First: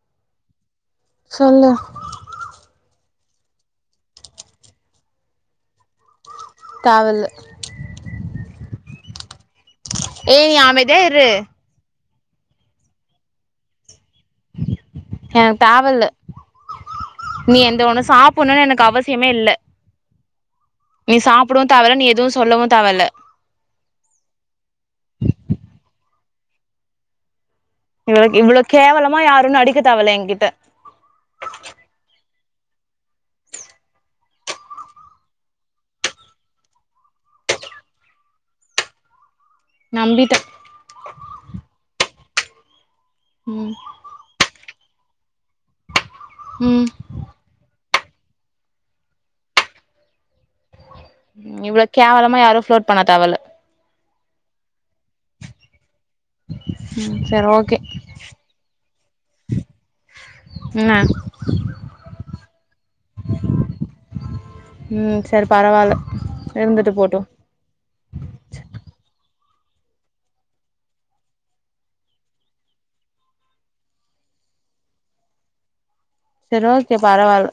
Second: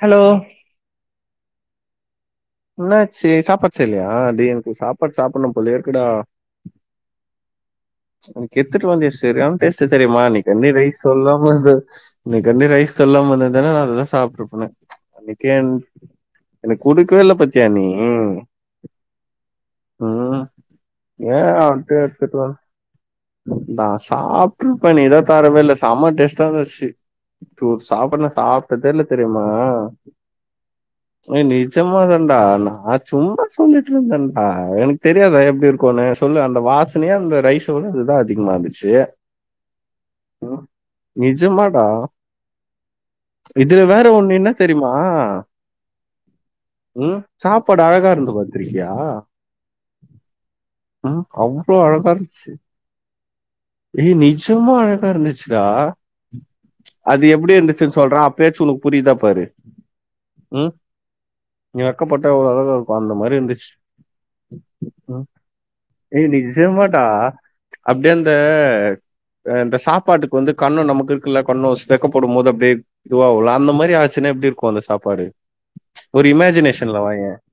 Hello சொல்லு என்னாச்சு சாப்பாடு செய்லையா டே எனக்கு உ சாப்பாடு சாப்படணு போலயே இருக்குடா தேவல்ல அன்னிக்கு எடுத்துட் வந்தியே செரியான டேஸ்ட்டு தெரியுமா ஏய் அன்னிக்கு நீ என்வி ரைஸ் அமைதியா இரு சொல்லாம வந்து அன்னைக் வந்து ரைஸ் சொல்லாம இருந்திருந்தனா நா அததா சாப்ட்ருப்பனே அன்னைக்கே எனக்கு தேவல்ல எனக் குடுக்கவே இல்ல பாத்தியா எந்த நீ ஒண்ணு சாப்புட்ணுன்னு எனக்கு அவசியமே இல்ல ம் நீ ஏன் சாப்படவு தேவயில அப்டியே நீ எதுவு எடுத்துட்டு வந் சொல்லவு தேவயில நா சாப்ட்ருப்ப நீதா தரவே இல்ல செம டேஸ்ட்டா இருந்துச்சு இத்துர் சாப்பாட இவள நா இவ்ளோ சாப்ட்டதே இல்ல கேவலமா தெரிமா யாருன்னு அடிக்க தேவல்ல என்கிட்ட ஏ நிஜமாதாண்டா நா சும்மா சொல்லிட்ருந்தன்டா எனக்கு தெரியாதா எப்டி இருக்குன்னு சொல்லு அந்த வாசனையா அந்த ரைஸ் த்த வுட இதுதா அதிகமா இருந்துச்சு நம்பிட்டே நிஜமாடா ம் இதுல வேற ஒன்னு என்ன தெரிம்மா ம் ம் சாப்பாடு அழகா இருந்து பாத்திருக்கியா? ம் இவ்ளோ கேவலமா யாரு ஃப்ளோட் பண்ண தேவல்ல ஏ நிஜமா அழகா இருந்துச்சுடா ம் அது சரி எப்டி ஓகே இருந்துச்சுன் சொல்றே அப்பயாச்சு உனக்கு புரியிதா பாரு ம் என்ன நீ வெக்கப்பட்டா‌ எவ்ளோ அழகா இருப்ப அந்த மாரி இருந்துச்சு ம் சரி பரவால்ல ஏ இருந்துட்டு நிஜமாடா போட்டு அப்டியேந்த அ இந்த சாப்பாட்டுக் வந்து கண்ணொ நமக் இருக்குல்ல கண்ணொ ஸ் வெக்கப்படும் போது அப்டே இதுவாவுல அந்த மாரி ஆச்சுனா எப்டி இருக்கு அந்த சாப்பாடு ஒரு சரி ஓகே இமேஜினேஷன்ல வாயே பரவால்ல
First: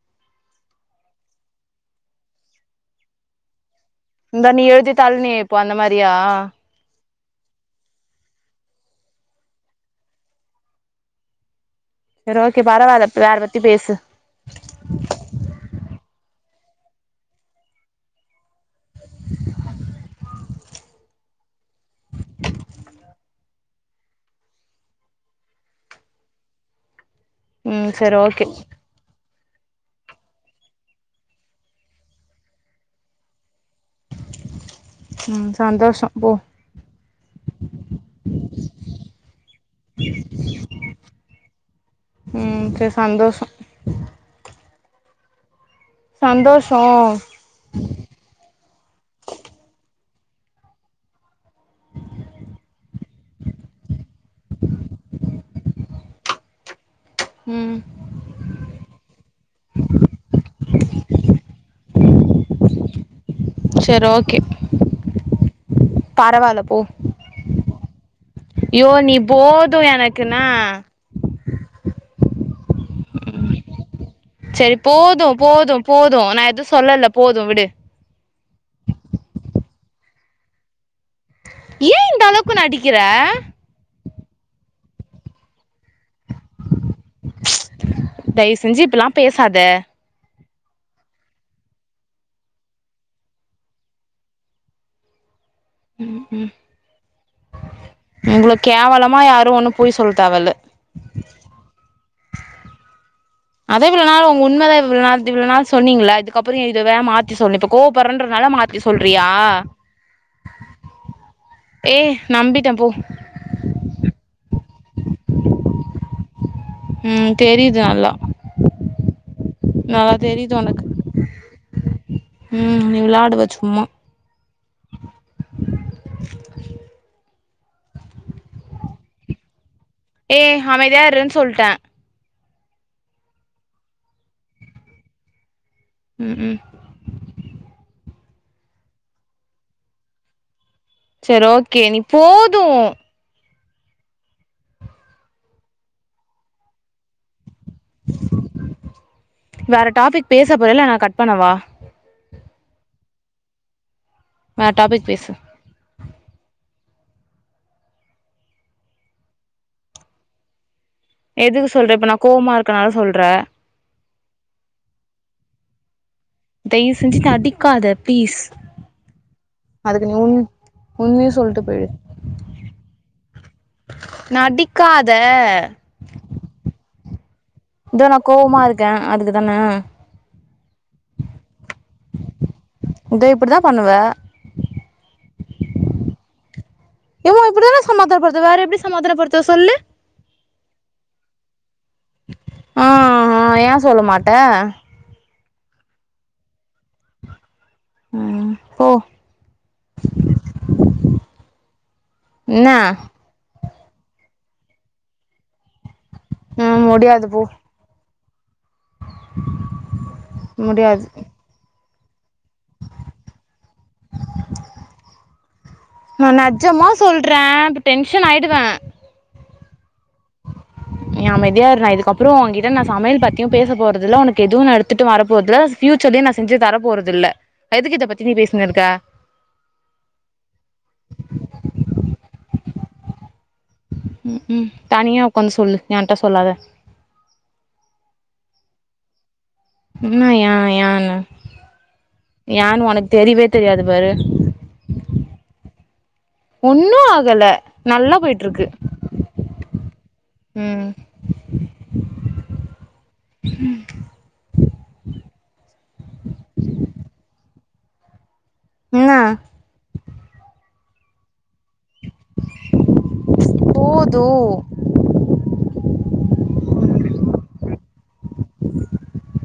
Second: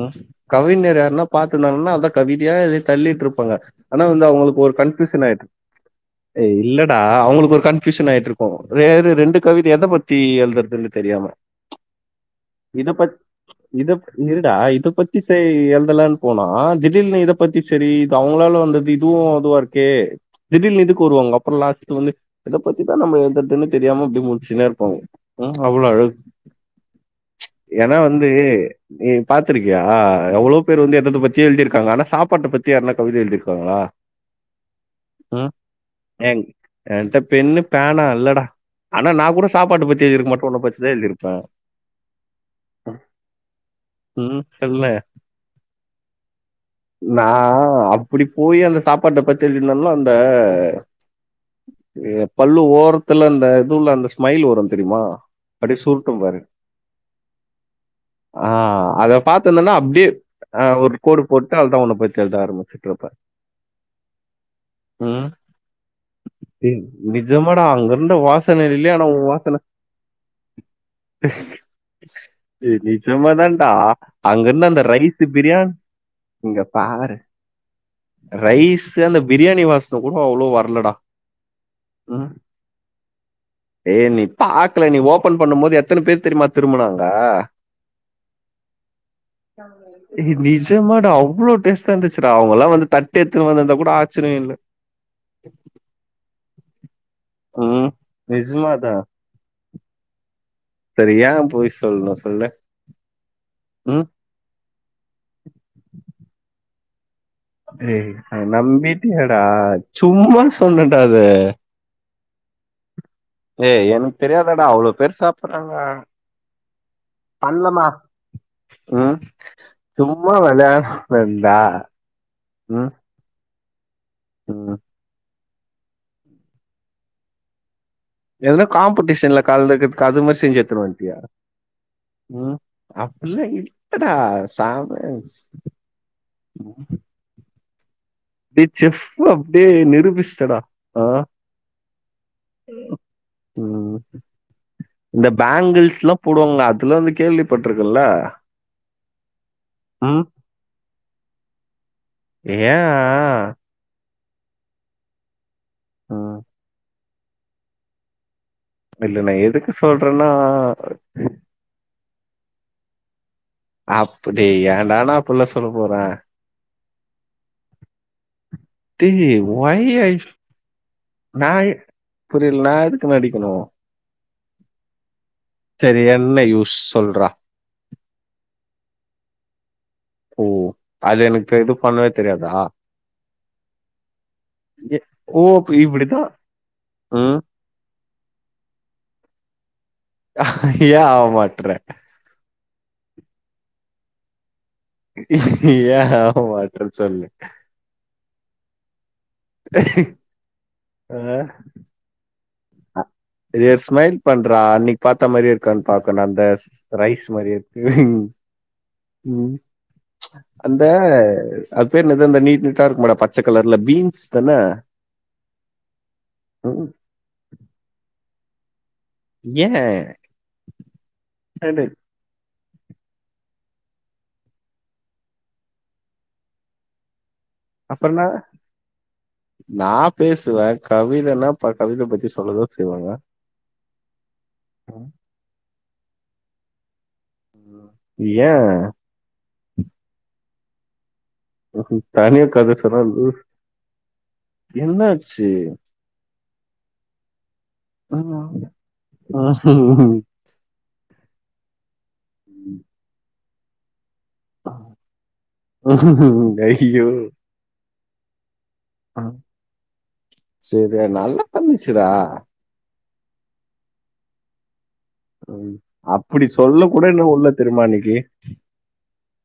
ம் கவிஞர் யார்னா பாத்துர்னாங்கனா அதா கவிதையா எழுதி தள்ளிட்ருப்பாங்க ஆனா வந்து இந்தா அவுங்களுக் நீ ஒரு எழுதி தாள் கன்ஃப்யூசன் நீ ஆயிட்டு இப்போ அந்த மாரியா அ இல்ல டா‌ அவுங்களுக்கு ஒரு கன்ஃப்யூஷன் ஆயிட்ருக்கு வேற ரெண்டு கவித எத பத்தி எழுதுறதுன்னு தெரியாம சரி ஓகே இதுப்ப பரவால்ல வேற பத்தி இது பேசு இருடா இத பத்தி செரி எழுதலான் போனா திடில்னு இத பத்தி செரி இது அவுங்களால வந்தது இதுவு இ துவாருக்கே திடில்னு இதுக்கு வருவாங்க அப்ற லாஸ்ட்ல வந்து எத பத்திதா நம்ம எழுதுறதுன்னு தெரியாம அப்டி முழுச்சுன்னே இருப்பாங்க ம்‌ அவ்ள அழகு ச்சு ம் எனா சரி வந்து ஓகே நீ பாத்துருக்கியா எவ்ளோ பேர் வந்து எதத பத்தியோ எழுதிருக்காங்க ஆனா சாப்பாட்ட பத்தி யார்னா கவித எழுதிருக்காங்களா ம் சந்தோ ஏ ஏன்ட்ட பென்னு பேனா இல்லடா ஆனா நா கூட சாப்பாட பத்தி எழுதிருக்க மாட்ட உன்ன பத்திதா எழுதிருப்பே ம் செர் சந்தோஷொ ம் சொல்லு சந்தோஷோ நா அ ப்புடி போயி அந்த சாப்பாட்ட பத்தி எழுதிந்தாலு அந்த ஏ பல்லு ஓரத்துல அந்த இது உள்ள அந்த ஸ்மைல் வரு தெரிமா அப்டி சுருட்டும் பாரு ம் ஆ அத பாத்துந்தன்னா அப்டே ஆ ஒரு கோடு போட்டு அவள்தா உன்ன பத்தி எழுத ஆரம்பிச்சிட்ருப்ப செர் ஓகே ம் பரவால்ல ஏ போ நிஜமாடா அங்கர்ந்த வா யோ நீ போது எனக்குனா ஏ நிஜம்மதான்டா அங்கர்ந்த செரி அந்த ரைஸு போது பிரியாண் போது போது நா இங்க எதுவு சொல்லல பாரு போது விடு ரைஸு அந்த பிரியாணி வாசன கூட அவ்ளோ வர்லடா ஏ இந்தளவ்க்கு நடிக்கிற ஏ நீ பாக்கல நீ ஓபன் பண்ணும் போது எத்தன பேர் தெரிமா திருபுனாங்க தைவுசெஞ்சி இப்பல்லா பேசாத ஏ நிஜமாடா அவ்ளோ பேர் சேந்துச்சுடா அவங்கல்லாம் வந்து தட் த்து எத்துனு வந்துந்தா கூட ஆச்சரியோ இல்ல ம் உம் ம் இவ்ளோ நிஜமாதா கேவலமா யாரு ஒண்ணு போய் சொல்ல தேவல்ல சரி எ போய் சொல்ணு சொல்லு அதை இவ்ளோ ம் நாள் உங்க உண்மைலா இவள்னா திவ்ளோனாள் சொன்னீங்ளா இதுக்கபறோ இத வே மாத் ஏ அத நம்பிடியா டா சும்மா சொன்னடா அத ஏ நம்பிட்ட போ ஏ எனக் தெரியாதடா அவ்ளோ பேர் சாப்பறாங்க ம் தெரிது பண்லமா நல்லா ம் நல்லா சும்மா தெரியுது உனக்கு விளையாடரன்ட ம் நீ விளாடுவ சும்மா ம் [unintelligible] ஏதனா காம்படிஷன்ல கலந்துக்கர்துக்கு அது மாரி செஞ்சி ஏய் எத்துனு அமைதியா வன்டியா இருன்னு சொல்ட்டே ம் அப்பில்லா இல்லடா சாம ம் ம் நீ செப்பு அப்டியே நிரூபிச்சடா செரி ஓகே நீ போது ம் இந்த பேங்கிள்ஸ் லா போடுவாங்கள அதுலா வந்து கேள்வி பட்டுருங்கல்ல வேற டாபிக் பேச போறயா இல்ல நா கட் பண்ணவா யா ஆ வேற டாபிக் பேசு ம் இல்ல நா எதுக்கு சொல்றன்னா எதுக்கு சொல்றே இப்ப நா கோவமா இருக்கனால சொல்ற அப்புடி ஏன்டா நா அப்பல்லா சொல்ல போற தைய்வு செஞ்சு நடிக்காத பீஸ் டி ஒய் ஐ உண்மைய நா சொல்ட்டு போயிடு புரியல நா எதுக்கு நடிக்கணு நடிக்காத சரி என்ன யூஸ் சொல்றா இதோ நா கோவமா இருக்க அதுக்குதான ஓ அது எனக்கு இது பண்ணவே தெரியாதா இதோ இப்டிதா பண்ணுவ ஏ ஓ அப்ப இப்புடிதா ஓ அப்பிடிதானே சமாதானப்படுத்துவ வேற எப்டி சமாதானப்படுத்துவ சொல்லு ஏ ஆவ மாட்ற ஆ ஆ ஏ சொல்ல மாட்ட ஏ ஆ மாட்டறன் சொல்லு ம் போ அ என்ன ஒரேரு ஸ்மைல் பண்றா அன்னைக்கு பாத்த மாரி இருக்கான்னு பாக்கணு அந்த ம் ரைஸ் முடியாது போ மாரியே ம் அந்த முடியாது அத் பேர் என்னது அந்த நீட் ட்டா இருக்குமடா பச்ச கலர்ல பீன்ஸ் தான உ சொல்றே டென்ஷன் ஆயிடுவ ஏ நீ அமைதியா இரு நா இதுகப் றோ உங்கிட்ட நா சமையல் பத்தியு பேச போறதுல்ல ஒனக்கு எதுவு நா எடுத்துட்டு வரபோறதுல்ல ஃப்யூச்சர்லயு நா செஞ்சு தர போறதில்ல எதுக்கு இத பத்தி நீ பேசினு இருக்க நா பேசுவே கவிதன்னா அப்ப கவித பத்தி சொல்லதா செய்வாங்க ம் தனியா உக்காந்து சொல்லு என்ட்ட சொல்லாத ஏ என்ன ஏ ஏ தனியா கதை ஏன்னு சொன்னா ஒனக்கு லூஸ். தெரியவே தெரியாது பாரு என்னாச்சு ஒன்னு ஆகல நல்லா போய்ட்டு இருக்கு ம். ம் ம் ஐயோ என்ன அ செரி நல்லா பண்ணிச்சிடா போது அப்டி சொல்ல கூட இன்னு உடல தெரிமா இன்னைக்கி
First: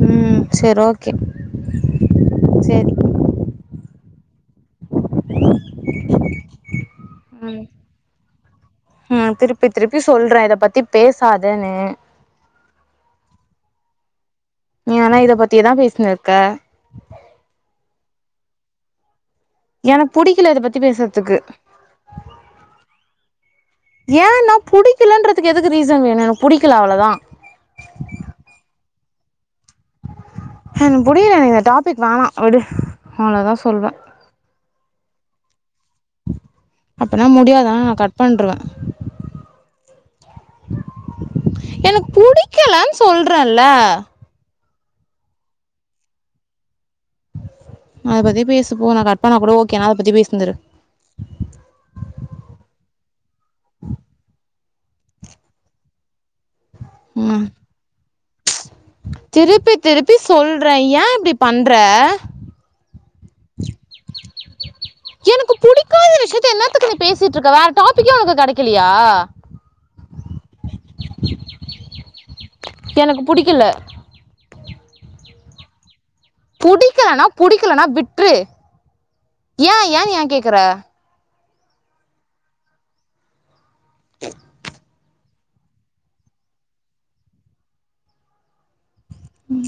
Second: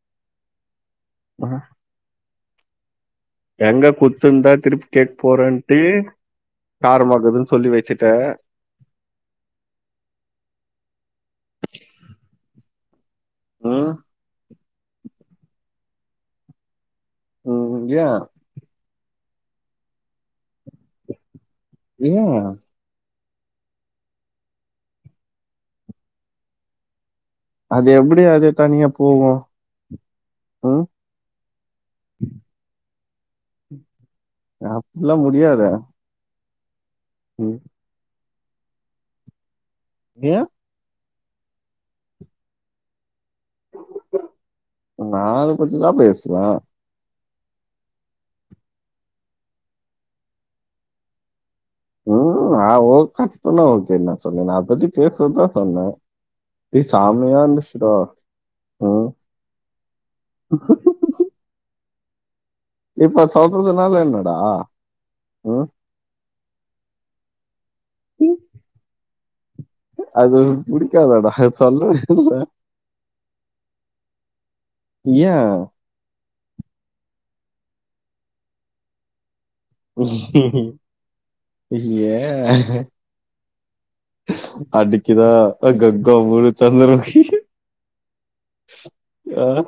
ம் சேர் ஓகே ம். சேரி எங்க குத்து இருந்தா திருப்பி கேக்க போறேட்டு காரமாக்குதுன்னு ம் சொல்லி வச்சுட்ட ம் திருப்பி திருப்பி சொல்றே இத பத்தி பேசாதன்னு ம் நீ ஆனா இத பத்தியேதா பேசினிருக்க ம் ஏ எனக்கு புடிக்கில இத பத்தி பேசுறதுக்கு ஏ ஏ ஏனா புடிக்கலன்றதுக்கு எதுக்கு ரீசன் வேணு எனக்கு புடிக்கல அவ்ளோதா அது எப்டி அதே தனியா போவு எனக்கு புடிக்கல எனக்கு இந்த டாபிக் வேணா விடு அவ்ளோதா சொல்வே அப்டி எல்லா முடியாதே அப்பனா முடியாதுனா நா கட் பண்ருவ ஏ எனக்கு புடிக்கலனு சொல்றல்ல நா அத பத்தி தா பேசுவ அத பத்தி பேசுபோ நா கட்பண்ணா கூட ஓகேனா அத பத்தி பேசினிருந்துரு ம் ஆ ஓ கட் பண்ணா ஓகேனா சொன்னேனா நா அத பத்தி பேசுவ தா சொன்ன ஏ சாமயா ம் இருந்துச்சுடா ம். திருப்பி திருப்பி சொல்ற ஏ இப்டி பண்ற இப்ப சொல்றதுனால என்னடா ம் க்காத விஷியத்த என்னாத்துக்கு பேசிட்டு இருக்க வேற டாபிக்கே ஒனக்கு கெடைக்கலையா அது ஒனக்கு பிடிக்காதாடா சொல்லவே இல்ல எனக்கு புடிக்கல ஏ புடிக்கலன்னா புடிக்கலன்னா விற்று ஏ அடுக்கிதா கங்கா முழு சந்திரமுகி ஆ. ம்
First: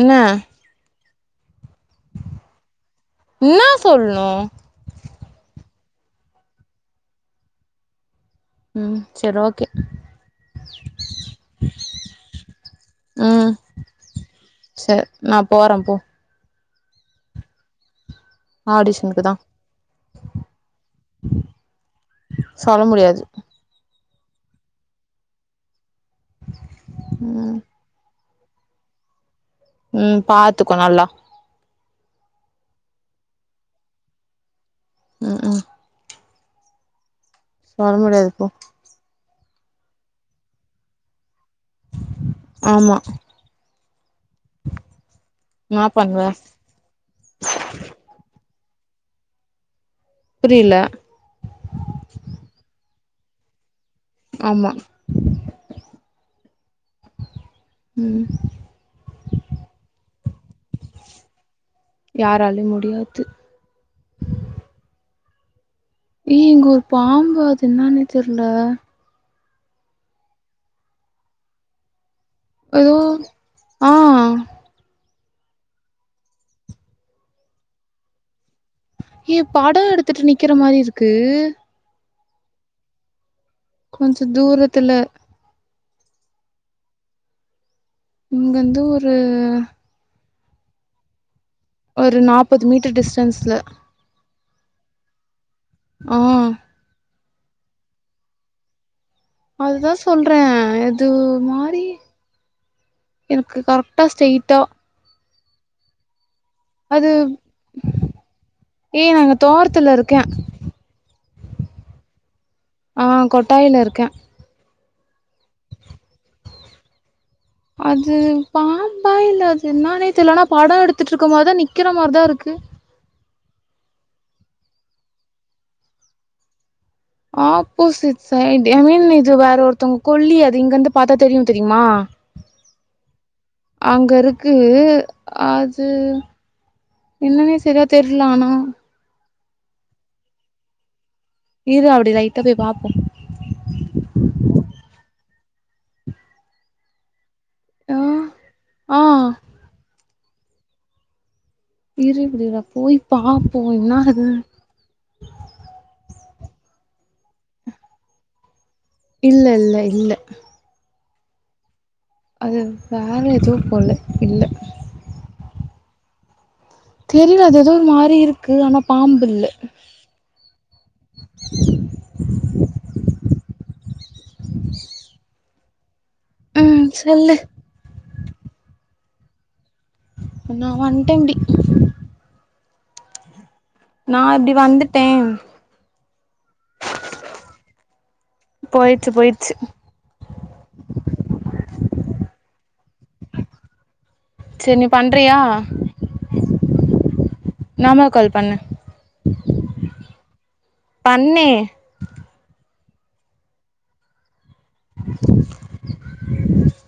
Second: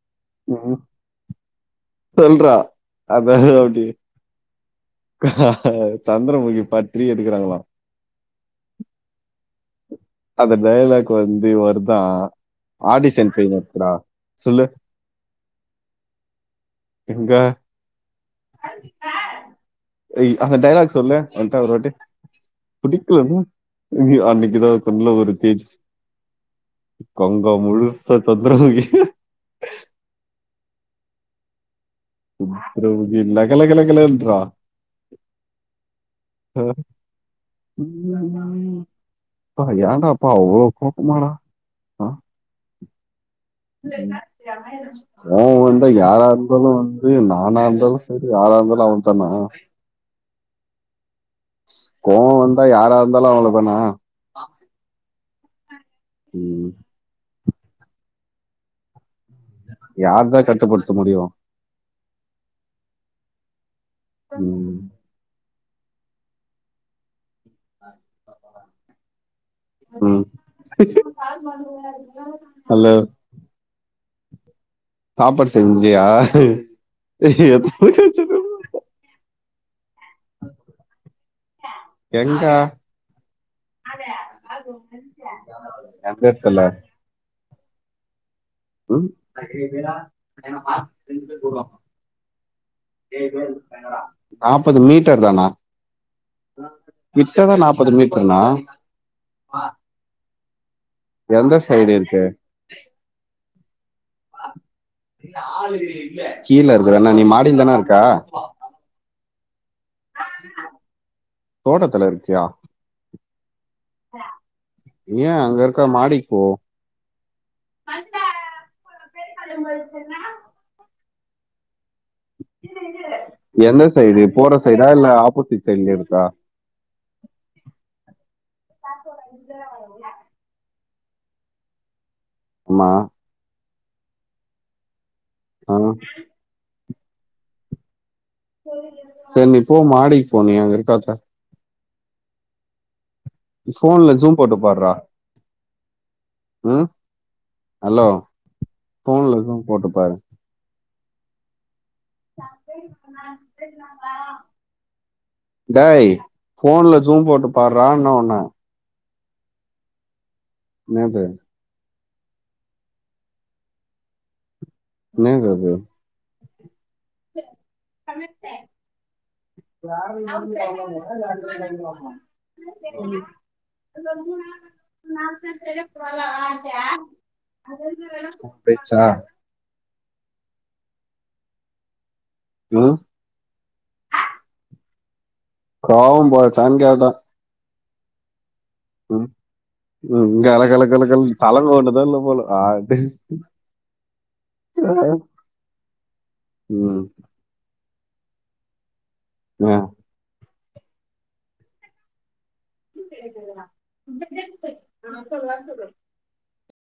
என்ன ம் சொல்றா என்னா சொல்ணு ஆ சந்திரமுகி பார்ட் த்ரீ எடுக்கறாங்களா ம் சேரி ஓகே அந்த டயலாக் வந்து வருதா ஆடிசன் பெய்ன் இருக்குதா சொல்லு நா போறன் போ எங்க ஆடிஷனுக்குதா அந்த டையலாக் சொல்லு என்ட்ட ஒரு வாட்டி சொல்ல முடியாது புடிக்கலனு இங்யு அன்னைக்குதா கண்ணுல ஒரு தேஜஸ் கங்கா ம் முழு சா சந்திரமுகி ம் பாத்துக்கோ நல்லா சந்திரமுகி லக லகலகன்றான் ம் ம் ஆ சொல்ல முடியாது போ அப்பா ஏண்டாப்பா அவ்ளோ கோவமா டா ஆமா ம் கோபோ என்ன வந்தா பண்ணுவ யாரா இருந்தாலு டே நானாந்தாலு செரி யாராயிருந்தால அவன்தான புரில கோவோ வந்தா யாரா இருந்தாலு அவ்ளதானா ஆமா ம் ம் யார்தா கட்டுபடுத்த முடியு யாராலயு முடியாது ம் ஏய் இங்க ஒரு பாம்பு அது என்னானே தெரில ம் நல்ல எதோ ஆ சாப்பாடு செஞ்சியா ஆ ஆ ஏய் படோ எடுத்துட்டு நிக்கிற மாரி இருக்கு எங்க கொஞ்சோ தூரத்துல எந்த எடத்தில இங்க அந்து ம் ஒரு நாப்பது மீட்டர் டிஸ்டன்ஸ்ல்ல நாப்பது மீட்டர் தானா ஆ கிட்டதா நாப்பது மீட்டர்னா அதுதா சொல்ற அது ஒரு எந்த மாரி சைடு இருக்கு எனக்கு கரெக்டா ஸ்ட்ரெய்ட்டா கீழ இருக்கறண்ண நீ மாடிலதான இருக்க ஏய் நாங்க தோரத்துல இரு தோட்டத்துல இருக்கியா ஆ கொட்டாயில இருக்கே நீ ஏன் அங்கயிருக்க மாடிக்கு போ அது பாம்பா இல்ல அது இன்னானே தெர்ல ஆனா படோ எடுத்துட்டு இருக்கு போது நிக்கற மாரிதா இருக்கு எந்த சைடு போற சைடா இல்ல ஆப்போசிட் சைடுல இருந்தா ஆப்போசிட் சைடு ஐ மீன் இது வேற ஒருத்தவங்க கொல்லி அது இங்கந்து பாத்தா தெரியு தெரியுமா [inaudible] ம்மா அங்க இருக்கு ஆ அது என்னன்னே சரியா தெரியல ஆனா சேரி நீ போ மாடிக்கு போ நீ அங்க இருக்காத இரு அப்டி லைட்டா போய் பாப்போ ஃபோன்ல ஜூம் போட்டு பார்ரா ம் ஆ ஹலோ ஆ ஃபோன்ல ஜூம் போட்டுப்பாரு இரு இப்படிரா போய் பாப்போ இன்னா ஆகுது டாய் ஃபோன்ல ஜூம் போட்டு பாறான்ன ஒன்ன இல்ல இல்ல இல்ல இன்னாது அது வேற எதோ போல இல்ல இன்னது அது தெரியல அது எதோ ஒரு மாரி இருக்கு ஆனா பாம்பு இல்ல அவுங் ஃப்ரெண்டு [unintelligible] தெர்ல [unintelligible] ம் சொல்லு பேயிச்சா இன்னா ஒன் டைம்டி ம் நா இப்பிடி வந்துட்டே கோவு போச்சான் கேட்டே போயிர்ச்சி போயிர்ச்சி ம் கல கல கலன் சலங்க ஒன்னுதா இல்ல போல அது சே நீ பண்றியா ம் நாமல் கால் பண்ணு மே பண்ணே [unintelligible]